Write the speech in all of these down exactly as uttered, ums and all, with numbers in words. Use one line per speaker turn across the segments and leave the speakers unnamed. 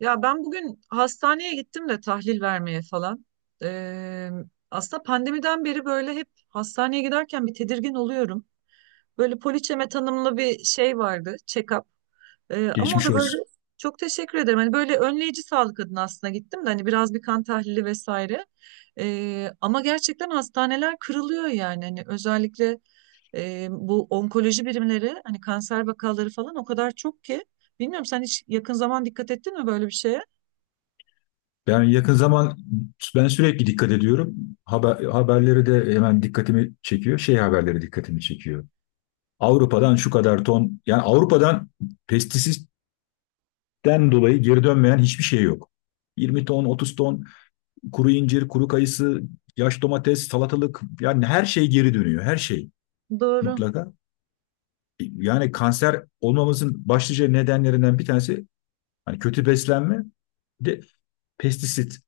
Ya ben bugün hastaneye gittim de tahlil vermeye falan. Ee, aslında pandemiden beri böyle hep hastaneye giderken bir tedirgin oluyorum. Böyle poliçeme tanımlı bir şey vardı, check-up. Ee, ama o
Geçmiş
da böyle
olsun.
çok teşekkür ederim. Hani böyle önleyici sağlık adına aslında gittim de hani biraz bir kan tahlili vesaire. Ee, ama gerçekten hastaneler kırılıyor yani. Hani özellikle e, bu onkoloji birimleri hani kanser vakaları falan o kadar çok ki. Bilmiyorum sen hiç yakın zaman dikkat ettin mi böyle bir şeye?
Ben yakın zaman ben sürekli dikkat ediyorum. Haber, haberleri de hemen dikkatimi çekiyor. Şey haberleri dikkatimi çekiyor. Avrupa'dan şu kadar ton yani Avrupa'dan pestisitten dolayı geri dönmeyen hiçbir şey yok. yirmi ton, otuz ton kuru incir, kuru kayısı, yaş domates, salatalık yani her şey geri dönüyor. Her şey
Doğru.
mutlaka. Yani kanser olmamızın başlıca nedenlerinden bir tanesi hani kötü beslenme, bir de pestisit.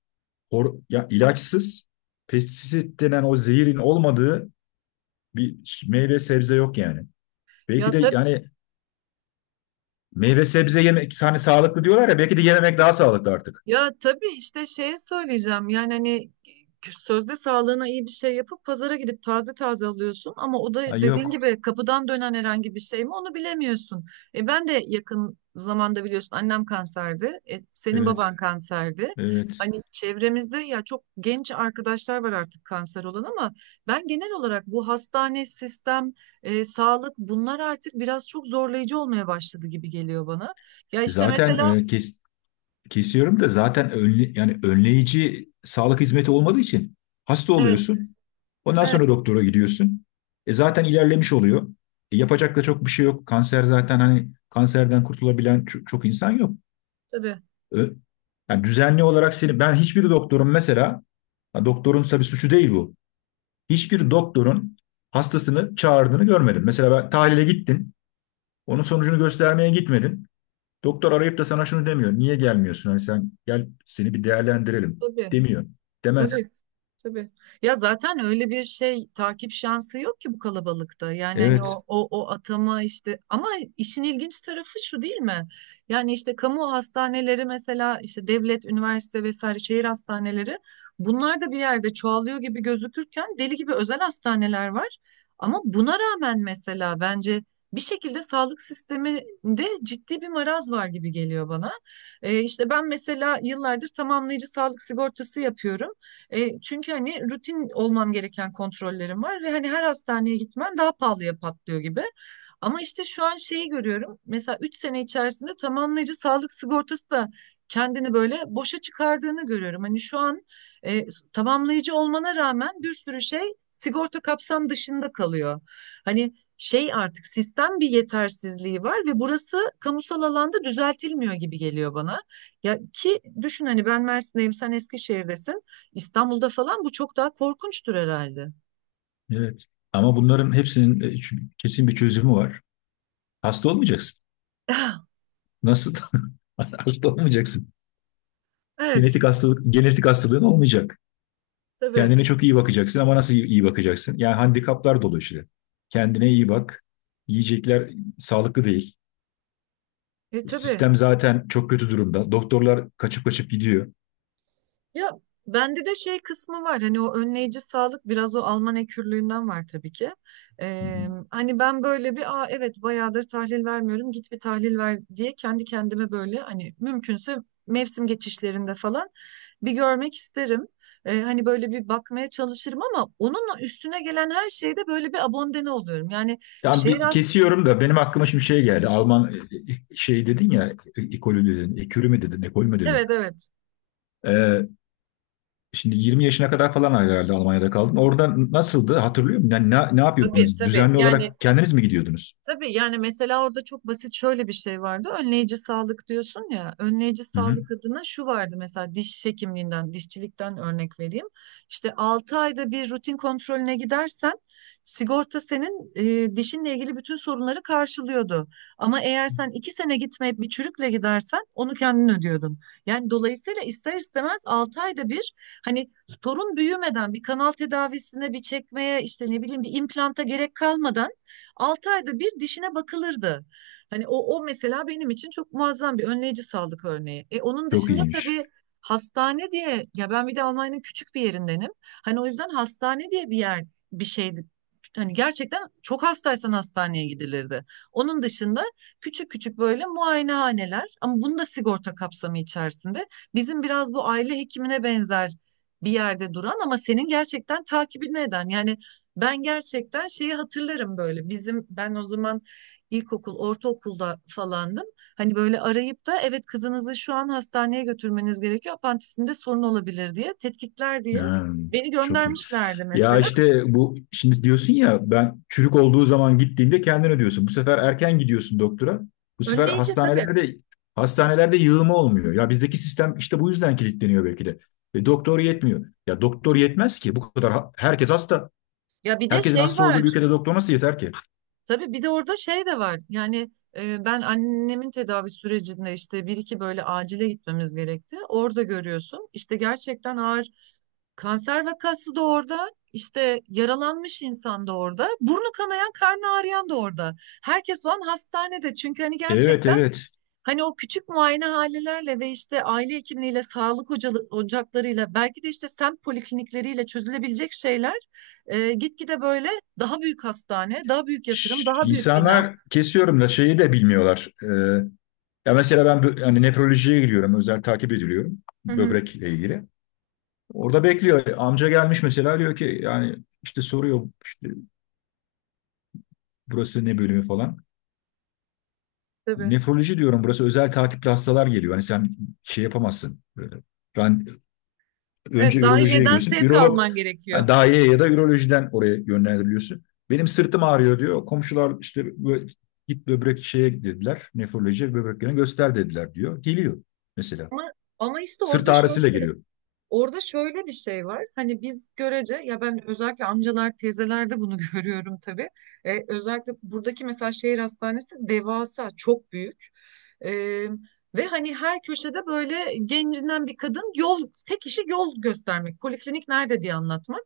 hor- Ya ilaçsız pestisit denen o zehirin olmadığı bir meyve sebze yok yani.
Ya
Belki de
tab
yani meyve sebze yemek hani sağlıklı diyorlar ya belki de yememek daha sağlıklı artık.
ya tabii işte şeye söyleyeceğim. Yani hani e, sözde sağlığına iyi bir şey yapıp pazara gidip taze taze alıyorsun ama o da
Ay
dediğin
yok.
gibi kapıdan dönen herhangi bir şey mi onu bilemiyorsun. E ben de yakın zamanda biliyorsun annem kanserdi. E, senin
Evet.
baban kanserdi.
Evet.
Hani çevremizde ya çok genç arkadaşlar var artık kanser olan ama ben genel olarak bu hastane, sistem, e, sağlık bunlar artık biraz çok zorlayıcı olmaya başladı gibi geliyor bana. Ya işte
Zaten
mesela.
e, kes- kesiyorum da zaten önle, yani önleyici sağlık hizmeti olmadığı için hasta
Evet,
oluyorsun. Ondan
evet
sonra doktora gidiyorsun. E zaten ilerlemiş oluyor. E yapacak da çok bir şey yok. Kanser zaten hani kanserden kurtulabilen ço- çok insan yok.
tabii,
Yani düzenli olarak seni ben hiçbir doktorun mesela doktorun tabii suçu değil bu. Hiçbir doktorun hastasını çağırdığını görmedim. Mesela ben tahlile gittin. Onun sonucunu göstermeye gitmedin. Doktor arayıp da sana şunu demiyor. Niye gelmiyorsun? Hani sen gel seni bir değerlendirelim
tabii.
demiyor. Demez.
Tabii, tabii. Ya zaten öyle bir şey takip şansı yok ki bu kalabalıkta. Yani hani
Evet.
o o o atama işte ama işin ilginç tarafı şu değil mi? Yani işte kamu hastaneleri mesela işte devlet, üniversite vesaire şehir hastaneleri bunlar da bir yerde çoğalıyor gibi gözükürken deli gibi özel hastaneler var. Ama buna rağmen mesela bence bir şekilde sağlık sisteminde ciddi bir maraz var gibi geliyor bana. Ee, işte ben mesela yıllardır tamamlayıcı sağlık sigortası yapıyorum. E, çünkü hani rutin olmam gereken kontrollerim var ve hani her hastaneye gitmen daha pahalıya patlıyor gibi. Ama işte şu an şeyi görüyorum. Mesela üç sene içerisinde tamamlayıcı sağlık sigortası da kendini böyle boşa çıkardığını görüyorum. Hani şu an e, tamamlayıcı olmana rağmen bir sürü şey sigorta kapsam dışında kalıyor. Hani şey artık sistem bir yetersizliği var ve burası kamusal alanda düzeltilmiyor gibi geliyor bana. Ya ki düşün hani ben Mersin'deyim, sen Eskişehir'desin. İstanbul'da falan bu çok daha korkunçtur herhalde.
Evet. Ama bunların hepsinin e, ç- kesin bir çözümü var. Hasta olmayacaksın. Nasıl? Hasta olmayacaksın.
Evet,
Genetik hastalık, genetik hastalığın olmayacak.
tabii.
Kendine çok iyi bakacaksın ama nasıl iyi iyi bakacaksın? Yani handikaplar dolu işte. Kendine iyi bak. Yiyecekler sağlıklı değil.
E tabii.
Sistem zaten çok kötü durumda. Doktorlar kaçıp kaçıp gidiyor.
Ya bende de şey kısmı var. Hani o önleyici sağlık biraz o Alman ekürlüğünden var tabii ki.
Hı hı.
Ee, hani ben böyle bir Aa, evet bayağıdır tahlil vermiyorum. Git bir tahlil ver diye kendi kendime böyle hani mümkünse mevsim geçişlerinde falan bir görmek isterim. Ee, hani böyle bir bakmaya çalışırım ama onunla üstüne gelen her şeyde böyle bir abondene oluyorum. Yani
Yani
şehir
bir
az.
kesiyorum da benim aklıma şimdi şey geldi. Alman e, e, şey dedin ya, e- ekolü dedin, ekürü mü dedin, ekol mü dedin?
Evet evet
Ee, Şimdi yirmi yaşına kadar falan herhalde Almanya'da kaldın. Orada nasıldı hatırlıyor musun? Yani ne, ne
tabii
yapıyordunuz?
tabii
Düzenli
yani.
olarak kendiniz mi gidiyordunuz?
Tabii yani mesela orada çok basit şöyle bir şey vardı. Önleyici sağlık diyorsun ya. Önleyici
Hı hı.
sağlık adına şu vardı mesela diş hekimliğinden, dişçilikten örnek vereyim. İşte altı ayda bir rutin kontrolüne gidersen sigorta senin e, dişinle ilgili bütün sorunları karşılıyordu. Ama eğer sen iki sene gitmeyip bir çürükle gidersen onu kendin ödüyordun. Yani dolayısıyla ister istemez altı ayda bir hani sorun büyümeden bir kanal tedavisine bir çekmeye işte ne bileyim bir implanta gerek kalmadan altı ayda bir dişine bakılırdı. Hani o, o mesela benim için çok muazzam bir önleyici sağlık örneği. E, onun
Çok
dışında
iyiymiş.
tabii hastane diye ya ben bir de Almanya'nın küçük bir yerindenim. Hani o yüzden hastane diye bir yer bir şey hani gerçekten çok hastaysan hastaneye gidilirdi. Onun dışında küçük küçük böyle muayenehaneler ama bunu da sigorta kapsamı içerisinde. Bizim biraz bu aile hekimine benzer bir yerde duran ama senin gerçekten takibini eden yani ben gerçekten şeyi hatırlarım böyle. Bizim ben o zaman ilkokul, ortaokulda falandım. Hani böyle arayıp da evet kızınızı şu an hastaneye götürmeniz gerekiyor. Apantisinde sorun olabilir diye, tetkikler diye
Ha,
beni
çok iyi.
göndermişlerdi
Ya
mesela.
işte bu şimdi diyorsun ya ben çürük olduğu zaman gittiğinde kendin ödüyorsun. Bu sefer erken gidiyorsun doktora. Bu sefer
Önleyici tabii.
hastanelerde hastanelerde yığılma olmuyor. Ya bizdeki sistem işte bu yüzden kilitleniyor belki de. E, doktor yetmiyor. Ya doktor yetmez ki. Bu kadar ha- herkes hasta.
Ya bir de
Herkesin
şey
hasta
var.
olduğu bir ülkede doktor nasıl yeter ki?
Tabii bir de orada şey de var. Yani e, ben annemin tedavi sürecinde işte bir iki böyle acile gitmemiz gerekti. Orada görüyorsun. İşte gerçekten ağır. Kanser vakası da orada, işte yaralanmış insan da orada, burnu kanayan, karnı ağrıyan da orada. Herkes o an hastanede çünkü hani
Evet,
gerçekten
evet.
hani o küçük muayenehanelerle ve işte aile hekimliğiyle, sağlık hocalı- ocaklarıyla, belki de işte semt poliklinikleriyle çözülebilecek şeyler e, gitgide böyle daha büyük hastane, daha büyük yatırım,
Şş,
daha büyük bina.
İnsanlar kesiyorum da şeyi de bilmiyorlar. Ee, ya mesela ben bö- hani nefrolojiye gidiyorum. Özel takip ediliyorum
Hı hı,
böbrekle ilgili. Orada bekliyor. Amca gelmiş mesela diyor ki yani işte soruyor işte burası ne bölümü falan.
tabii.
Nefroloji diyorum burası özel takipli hastalar geliyor. Hani sen şey yapamazsın. Böyle. Ben
Evet,
önce ürolojiye
dahiliyeden
gidiyorsun.
sevk
Ürolog
alman gerekiyor.
yani daireye ya da ürolojiden oraya yönlendiriliyorsun. Benim sırtım ağrıyor diyor. Komşular işte bö- git böbrek şeye dediler. Nefrolojiye böbreklerini göster dediler diyor. Geliyor mesela.
Ama, ama işte
Sırt
orada
ağrısıyla
şöyle.
geliyor.
Orada şöyle bir şey var. Hani biz görece ya ben özellikle amcalar, teyzelerde bunu görüyorum tabii. Ee, özellikle buradaki mesela şehir hastanesi devasa, çok büyük. Ee, ve hani her köşede böyle gencinden bir kadın yol, tek işi yol göstermek. Poliklinik nerede diye anlatmak.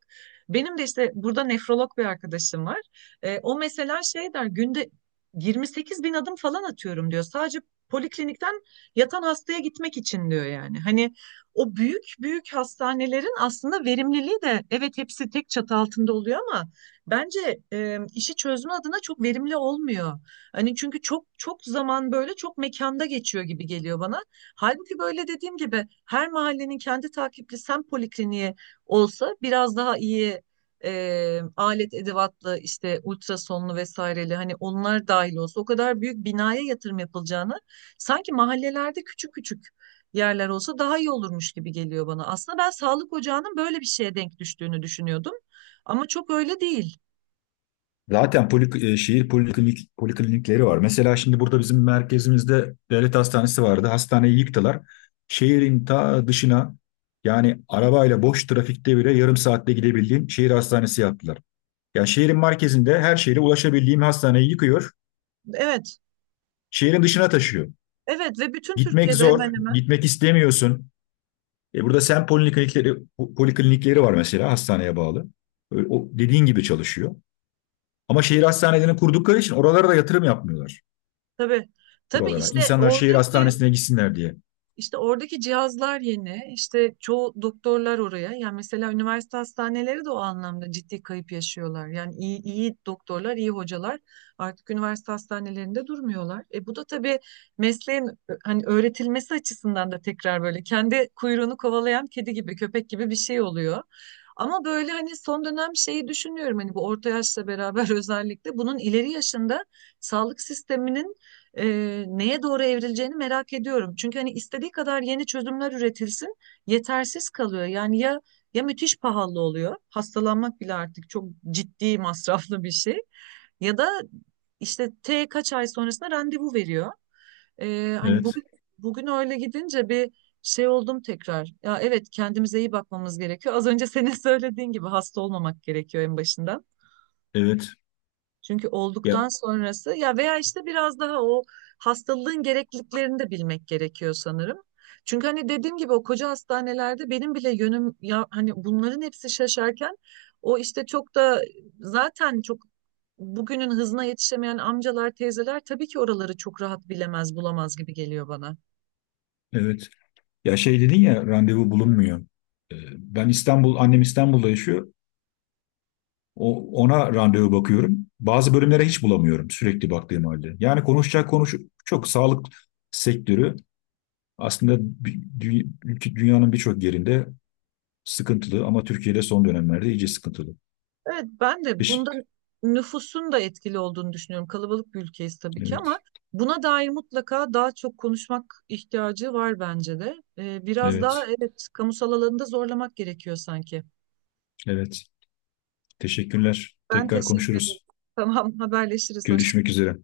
Benim de işte burada nefrolog bir arkadaşım var. Ee, o mesela şey der günde yirmi sekiz bin adım falan atıyorum diyor. Sadece poliklinikten yatan hastaya gitmek için diyor yani. Hani o büyük büyük hastanelerin aslında verimliliği de evet hepsi tek çatı altında oluyor ama bence e, işi çözme adına çok verimli olmuyor. Hani çünkü çok çok zaman böyle çok mekanda geçiyor gibi geliyor bana. Halbuki böyle dediğim gibi her mahallenin kendi takipli semt polikliniği olsa biraz daha iyi e, alet edevatlı işte ultrasonlu vesaireli hani onlar dahil olsa o kadar büyük binaya yatırım yapılacağını sanki mahallelerde küçük küçük yerler olsa daha iyi olurmuş gibi geliyor bana. Aslında ben sağlık ocağının böyle bir şeye denk düştüğünü düşünüyordum. Ama çok öyle değil.
Zaten polik, e, şehir poliklinik, poliklinikleri var. Mesela şimdi burada bizim merkezimizde devlet hastanesi vardı. Hastaneyi yıktılar. Şehrin ta dışına yani arabayla boş trafikte bile yarım saatte gidebildiğim şehir hastanesi yaptılar. Yani şehrin merkezinde her şehre ulaşabildiğim hastaneyi yıkıyor.
Evet.
Şehrin dışına taşıyor.
Evet ve bütün
Gitmek
Türkiye'de hemen
zor.
hemen.
Gitmek istemiyorsun. E burada sen poliklinikleri, poliklinikleri var mesela hastaneye bağlı. Öyle, o dediğin gibi çalışıyor. Ama şehir hastanelerini kurdukları için oralara da yatırım yapmıyorlar.
Tabii. Tabii
Buralara.
işte
İnsanlar şehir
oradaki.
hastanesine gitsinler diye.
İşte oradaki cihazlar yeni. İşte çoğu doktorlar oraya. Yani mesela üniversite hastaneleri de o anlamda ciddi kayıp yaşıyorlar. Yani iyi, iyi doktorlar, iyi hocalar artık üniversite hastanelerinde durmuyorlar. E bu da tabii mesleğin ö- hani öğretilmesi açısından da tekrar böyle kendi kuyruğunu kovalayan kedi gibi, köpek gibi bir şey oluyor. Ama böyle hani son dönem şeyi düşünüyorum hani bu orta yaşla beraber özellikle bunun ileri yaşında sağlık sisteminin e, neye doğru evrileceğini merak ediyorum. Çünkü hani istediği kadar yeni çözümler üretilsin, yetersiz kalıyor. Yani ya ya müthiş pahalı oluyor, hastalanmak bile artık çok ciddi masraflı bir şey. Ya da işte T kaç ay sonrasında randevu veriyor. E, hani
Evet,
bugün bugün öyle gidince bir şey oldum tekrar. Ya evet kendimize iyi bakmamız gerekiyor. Az önce senin söylediğin gibi hasta olmamak gerekiyor en başından.
evet.
Çünkü
Ya
olduktan sonrası ya veya işte biraz daha o hastalığın gerekliliklerini de bilmek gerekiyor sanırım. Çünkü hani dediğim gibi o koca hastanelerde benim bile yönüm ya hani bunların hepsi şaşarken o işte çok da zaten çok bugünün hızına yetişemeyen amcalar, teyzeler tabii ki oraları çok rahat bilemez, bulamaz gibi geliyor bana.
evet. Ya şey dedin ya randevu bulunmuyor. Ee, Ben İstanbul, annem İstanbul'da yaşıyor. O, ona randevu bakıyorum. Bazı bölümlere hiç bulamıyorum sürekli baktığım halde. Yani konuşacak konuş çok sağlık sektörü aslında dü- dü- ülke- dünyanın birçok yerinde sıkıntılı ama Türkiye'de son dönemlerde iyice sıkıntılı.
Evet ben de bunda
Beş-
nüfusun da etkili olduğunu düşünüyorum. Kalabalık bir ülkeyiz tabii ki ama
Evet,
buna dair mutlaka daha çok konuşmak ihtiyacı var bence de. Ee, biraz daha
evet,
evet kamusal alanında zorlamak gerekiyor sanki.
evet. Teşekkürler.
Ben
Tekrar
teşekkür ederim.
konuşuruz.
Tamam haberleşiriz. Hoşça
Görüşmek üzere.